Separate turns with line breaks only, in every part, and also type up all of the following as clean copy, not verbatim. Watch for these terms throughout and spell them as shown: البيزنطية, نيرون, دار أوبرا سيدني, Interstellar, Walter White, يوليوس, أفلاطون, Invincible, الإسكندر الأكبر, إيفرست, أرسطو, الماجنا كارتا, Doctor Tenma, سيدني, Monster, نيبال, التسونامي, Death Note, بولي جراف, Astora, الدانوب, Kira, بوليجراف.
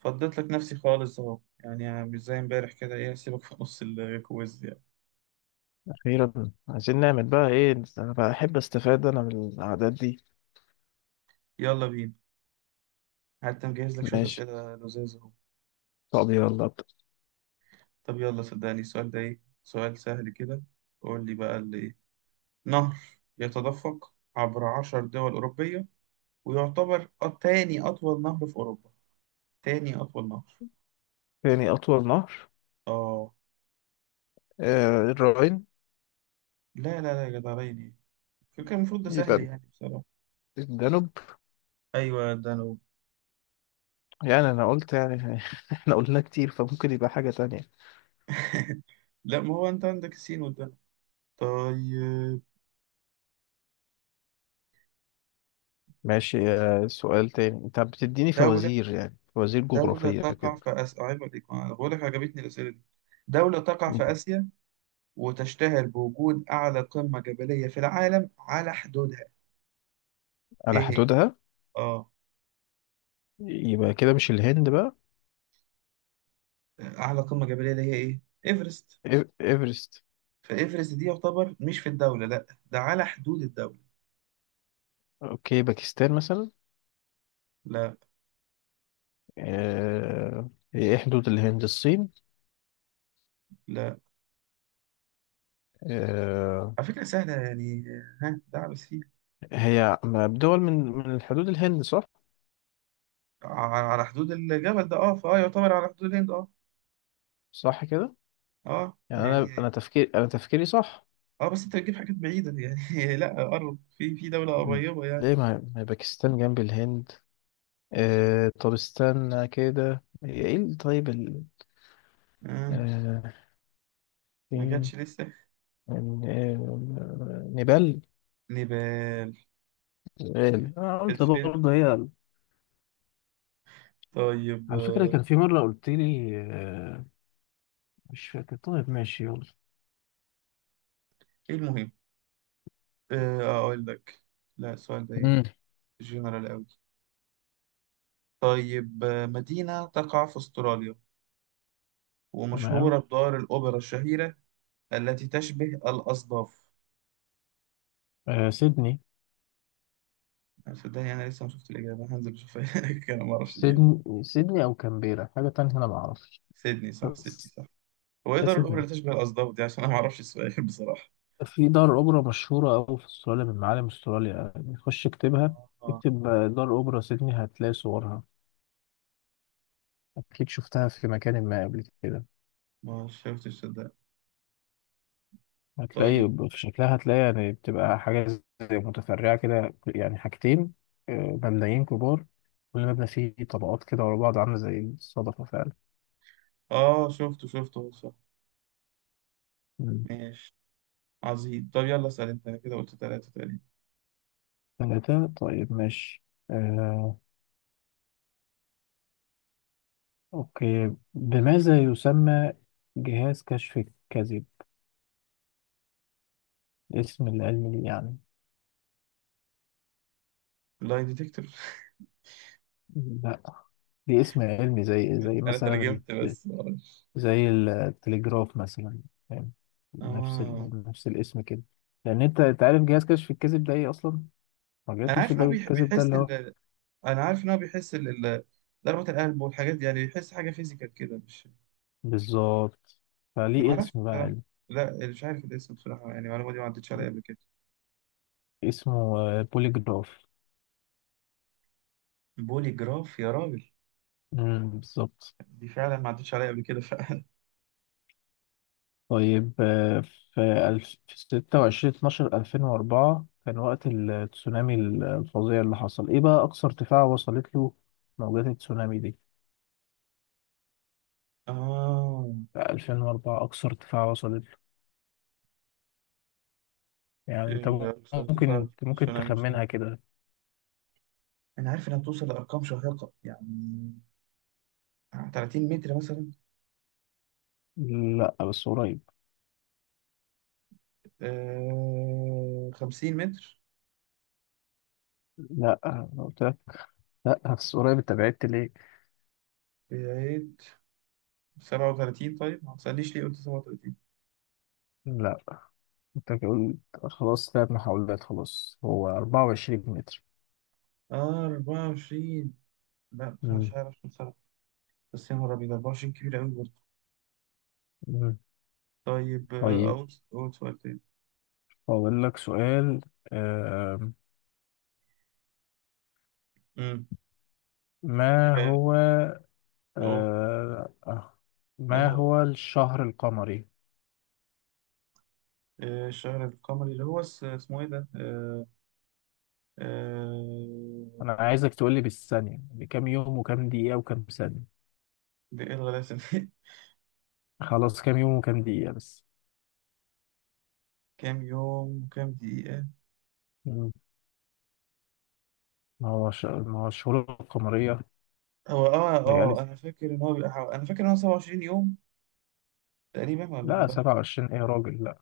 فضيت لك نفسي خالص اهو، يعني مش زي امبارح كده. ايه، هسيبك في نص الكويز يعني.
أخيرا، عايزين نعمل بقى إيه؟ أنا بحب أستفاد أنا من العادات دي.
يلا بينا. حتى مجهز لك شوية
ماشي.
أسئلة لذيذة اهو.
طب يلا أبدأ.
طب يلا، صدقني السؤال ده ايه سؤال سهل كده. قول لي بقى اللي ايه. نهر يتدفق عبر عشر دول أوروبية ويعتبر تاني أطول نهر في أوروبا. تاني أطول نهر.
تاني أطول نهر.
اه.
آه، الراين.
لا لا لا يا جدعان، ايه كان المفروض ده سهل
يبقى
يعني بصراحة.
الدانوب.
أيوة الدانوب.
يعني أنا قلت، يعني إحنا قلنا كتير فممكن يبقى حاجة تانية.
لا، ما هو أنت عندك السين والدانوب. طيب.
ماشي. سؤال تاني، أنت بتديني
دولة
فوازير، يعني فوازير
دولة
جغرافية
تقع
كده.
في آسيا، عيب عليك، أنا بقول لك عجبتني الأسئلة دي. دولة تقع في
مم.
آسيا وتشتهر بوجود أعلى قمة جبلية في العالم على حدودها.
على
إيه هي؟
حدودها.
آه.
يبقى كده مش الهند بقى.
أعلى قمة جبلية اللي هي إيه؟ إيفرست.
إيفرست.
فإيفرست دي يعتبر مش في الدولة لأ، ده على حدود الدولة.
أوكي، باكستان مثلا.
لا
آه. إيه، حدود الهند الصين.
لا،
آه،
على فكرة سهلة يعني. ها، ده بس فيه
هي بدول، من الحدود الهند، صح؟
على حدود الجبل ده آه، فآه يعتبر على حدود الهند آه.
صح كده. يعني انا
يعني.
انا تفكير انا تفكيري صح.
بس أنت بتجيب حاجات بعيدة يعني. لأ قرب، في دولة قريبة يعني.
ليه، ما هي باكستان جنب الهند. آه، طب استنى كده، هي ايه طيب
آه.
آه،
ما
فين
جاتش لسه.
نيبال.
نبال.
نيبال، انا قلت
اتفيل.
برضه هي
طيب
على فكرة، كان في مرة قلت لي، مش فاكر. طيب ماشي يلا.
ايه المهم. اقول لك، لا السؤال ده ايه
مم.
جنرال قوي. طيب مدينة تقع في استراليا
تمام.
ومشهورة بدار الأوبرا الشهيرة التي تشبه الأصداف.
آه، سيدني.
أنا صدقني أنا لسه ما شفت الإجابة، هنزل أشوفها. أنا ما أعرفش الإجابة.
سيدني. سيدني او كامبيرا، حاجة تانية انا ما اعرفش،
سيدني صح، سيدني
بس
صح. هو إيه دار الأوبرا
سيدني.
اللي تشبه الأصداف دي، عشان أنا ما أعرفش السؤال بصراحة.
في دار أوبرا مشهورة أوي في أستراليا، من معالم أستراليا يعني. خش اكتبها،
آه،
اكتب دار أوبرا سيدني، هتلاقي صورها، أكيد شفتها في مكان ما قبل كده.
ما شفتش صدق. طيب.
هتلاقي في شكلها، هتلاقي يعني بتبقى حاجة زي متفرعة كده، يعني حاجتين، مبنيين كبار، كل مبنى فيه طبقات كده ورا بعض، عاملة زي الصدفة فعلا.
آه، شفته شفته صح.
مم.
ماشي. عظيم، طب يلا اسأل انت، أنا كده قلت ثلاثة تقريبا.
ثلاثة، طيب ماشي. آه، أوكي، بماذا يسمى جهاز كشف الكذب؟ اسم العلمي ليه يعني؟
لاي ديتكتور.
لا، دي اسم علمي، زي
انا
مثلا،
ترجمت بس معرفش.
زي التليجراف مثلا، فاهم؟ نفس
اه،
نفس الاسم كده. لان انت عارف جهاز كشف الكذب ده ايه اصلا؟ مجال
انا عارف
كشف
ان
ده
هو
الكذب ده
بيحس
اللي هو.
ال... انا عارف ان هو بيحس ضربة القلب والحاجات دي، يعني بيحس حاجة فيزيكال كده مش.
بالظبط.
ما
فليه
اعرفش
اسم بقى
بصراحة.
علمي.
لا مش عارف الاسم بصراحة، يعني المعلومة دي ما عدتش عليا قبل كده.
اسمه بوليجراف.
بولي جراف يا راجل.
امم، بالظبط.
دي فعلا ما عدتش عليا قبل كده فعلا.
طيب، في في 26 12 2004 كان وقت التسونامي الفظيع اللي حصل. ايه بقى اقصى ارتفاع وصلت له موجات التسونامي دي؟
اه
2004، أقصى ارتفاع وصلت. يعني انت
إيه، ارتفاع
ممكن، ممكن
التسونامي وصلت،
تخمنها كده.
انا عارف انها بتوصل لارقام شاهقة يعني، 30 متر مثلا.
لا، بس قريب.
50 متر.
لا أنا قلت لك. لا بس قريب، انت بعدت ليه؟
بعيد. 37. طيب ما تسألنيش ليه قلت 37.
لا انت قلت، خلاص ثلاث محاولات، خلاص هو 24 متر.
آه 24. لا مش
مم.
عارف كم سنة. بس يا نهار أبيض 24 كبير أوي برضه.
مم.
طيب
طيب
أقول سؤال تاني.
أقول لك سؤال. آم،
أمم
ما
حاجة
هو،
أهو.
آه، آه،
ما
ما
هو
هو الشهر القمري؟
الشهر القمري اللي هو اسمه إيه ده؟
أنا
آه...
عايزك تقول لي بالثانية، بكام يوم وكام دقيقة وكام ثانية.
ده إيه الغلاسة دي؟
خلاص كام يوم وكام دقيقة بس.
كام يوم وكام دقيقة؟
ما هو ما هو الشهور القمرية،
هو
ليالي.
أنا فاكر إن هو أنا فاكر إن هو 27 يوم تقريبا، ولا أنا
لا
بقى
27 ايه يا راجل، لا.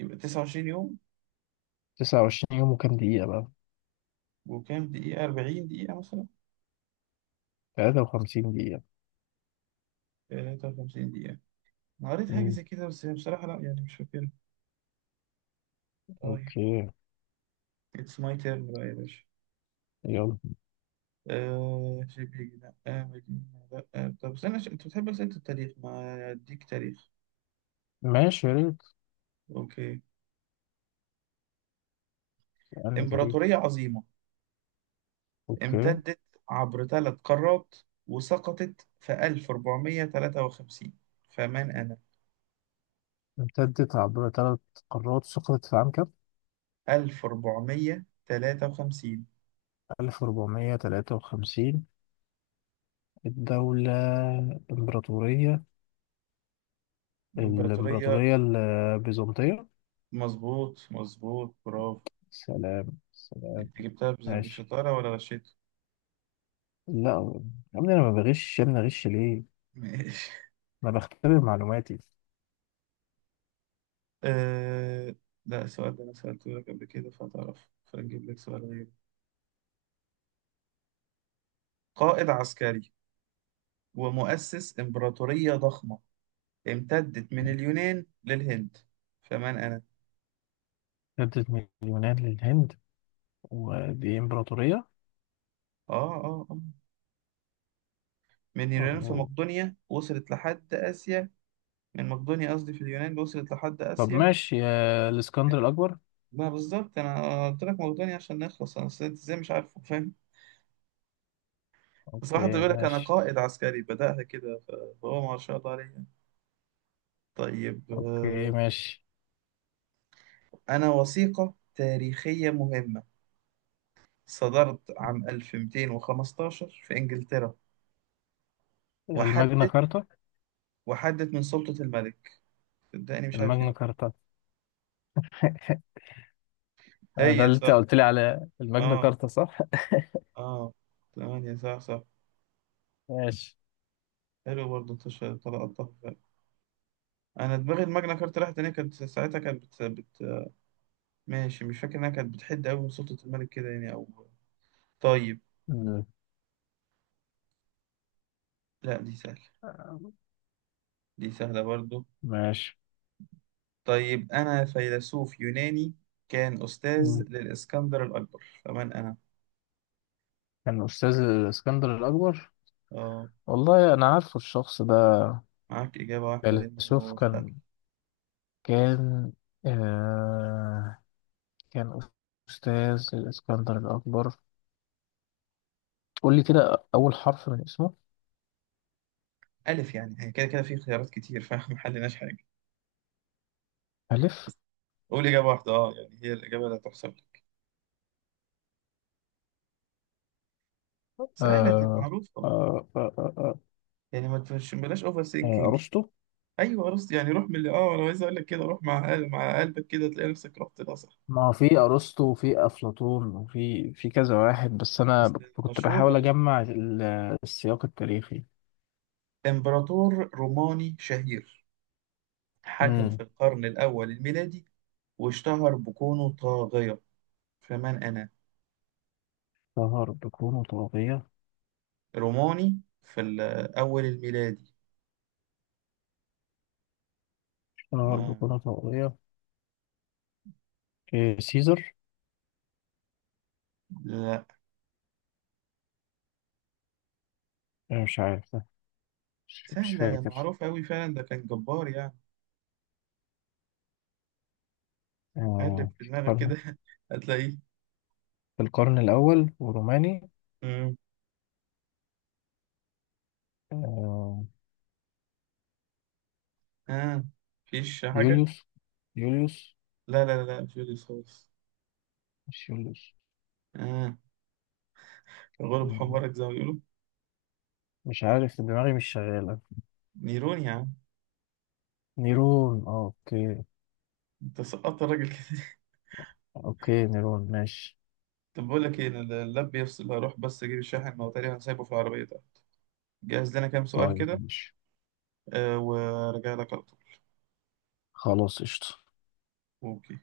يبقى 29 يوم.
29 يوم، وكام دقيقة بقى؟
وكام دقيقة، 40 دقيقة مثلا.
53 دقيقة.
53 دقيقة. أنا قريت حاجة
مم.
زي كده بس بصراحة لا يعني مش فاكرها. طيب.
اوكي.
اتس ماي تيرن بقى يا باشا.
يلا.
آه شبيك، لا آه مدينة، لا آه. طب استنى انت بتحب أسئلة التاريخ، ما اديك تاريخ.
ماشي يا ريت.
اوكي.
أنهي تاريخ؟
امبراطورية عظيمة،
اوكي.
امتدت عبر ثلاث قارات، وسقطت في 1453. فمن أنا؟
امتدت عبر ثلاث قارات، سقطت في عام كام؟
1453.
1453. الدولة الإمبراطورية.
امبراطورية.
الإمبراطورية البيزنطية.
مظبوط مظبوط برافو.
سلام سلام.
انت جبتها
ماشي.
بشطارة ولا غشيت؟
لا يا ابني، انا ما بغش، يا ابني اغش ليه؟
ماشي.
انا بختبر معلوماتي.
أه... لا، السؤال ده أنا سألته لك قبل كده فتعرف، فنجيب لك سؤال غير. قائد عسكري ومؤسس إمبراطورية ضخمة امتدت من اليونان للهند. فمن أنا؟
ردت، مليونات للهند، ودي إمبراطورية.
آه آه آه من اليونان في
أوه.
مقدونيا، وصلت لحد آسيا. من مقدونيا قصدي، في اليونان وصلت لحد
طب
آسيا.
ماشي يا الإسكندر الأكبر.
ما بالظبط، أنا قلت لك مقدونيا عشان نخلص، أنا أصل أنت إزاي مش عارفه، فاهم؟ بصراحة
أوكي
بيقول لك أنا
ماشي.
قائد عسكري، بدأها كده ف-، فهو ما شاء الله عليه. طيب
أوكي ماشي.
أنا وثيقة تاريخية مهمة صدرت عام 1215 في إنجلترا.
الماجنا
وحدت
كارتا.
وحدت من سلطة الملك. صدقني مش عارف
الماجنا
ايه.
كارتا. ده
هي
اللي أنت
صح.
قلت لي على الماجنا
اه.
كارتا، صح؟
اه. ثمانية صح صح.
ماشي.
حلو برضه، انت طلعتها فعلا. انا دماغي الماجنا كارتا راحت هنا، كانت ساعتها كانت ماشي مش فاكر انها كانت بتحد قوي من سلطة الملك كده يعني او. طيب.
مم.
لا دي سهلة. دي سهلة برضه.
ماشي.
طيب. أنا فيلسوف يوناني كان أستاذ
مم.
للإسكندر الأكبر، فمن أنا؟
كان أستاذ الإسكندر الأكبر.
آه.
والله أنا عارفه الشخص ده.
معاك إجابة واحدة لأنه
فيلسوف،
هو سهل.
كان آه، كان أستاذ الإسكندر الأكبر. قول لي كده أول حرف من اسمه.
ألف، يعني هي كده كده في خيارات كتير فاحنا محلناش حاجة
ألف.
بس. قول إجابة واحدة، أه يعني هي الإجابة اللي هتحسب لك.
آه
سهلة دي
آه
معروفة،
آه آه آه
يعني ما تفش بلاش أوفر سينكينج.
أرسطو.
أيوه أرسط، يعني روح من اللي أه، أنا عايز أقول لك كده، روح مع مع قلبك كده تلاقي نفسك رحت، ده صح
ما هو في أرسطو وفي أفلاطون وفي كذا واحد، بس أنا
بس.
كنت
مشهور
بحاول
أرسطو.
أجمع السياق التاريخي.
إمبراطور روماني شهير حكم في
امم.
القرن الأول الميلادي واشتهر بكونه طاغية. فمن أنا؟
شهر بكونه طاغية.
روماني في الأول الميلادي.
شهر
آه.
بكونه طاغية. إيه، سيزر؟
لا،
إيه مش عارف ده. مش
سهلة يا
فاكر.
معروف أوي فعلا، ده كان جبار يعني. قلب
آه
في
في
دماغك
القرن.
كده هتلاقيه.
في القرن الأول وروماني.
مم.
آه.
آه. مفيش حاجة.
يوليوس. يوليوس.
لا لا لا مش رصاص.
مش يوليوس.
آه، غلب
آه،
حمارك زي ما بيقولوا.
مش عارف دماغي مش شغالة.
نيرون يا عم.
نيرون، اه اوكي.
انت سقطت الراجل كده
اوكي نيرون ماشي.
طب بقول لك ايه، انا اللاب بيفصل، هروح بس اجيب الشاحن، ما هو تقريبا سايبه في العربية ده. جهز لنا كام سؤال
طيب
كده
ماشي.
آه، وارجع لك على طول.
خلاص قشطة.
اوكي.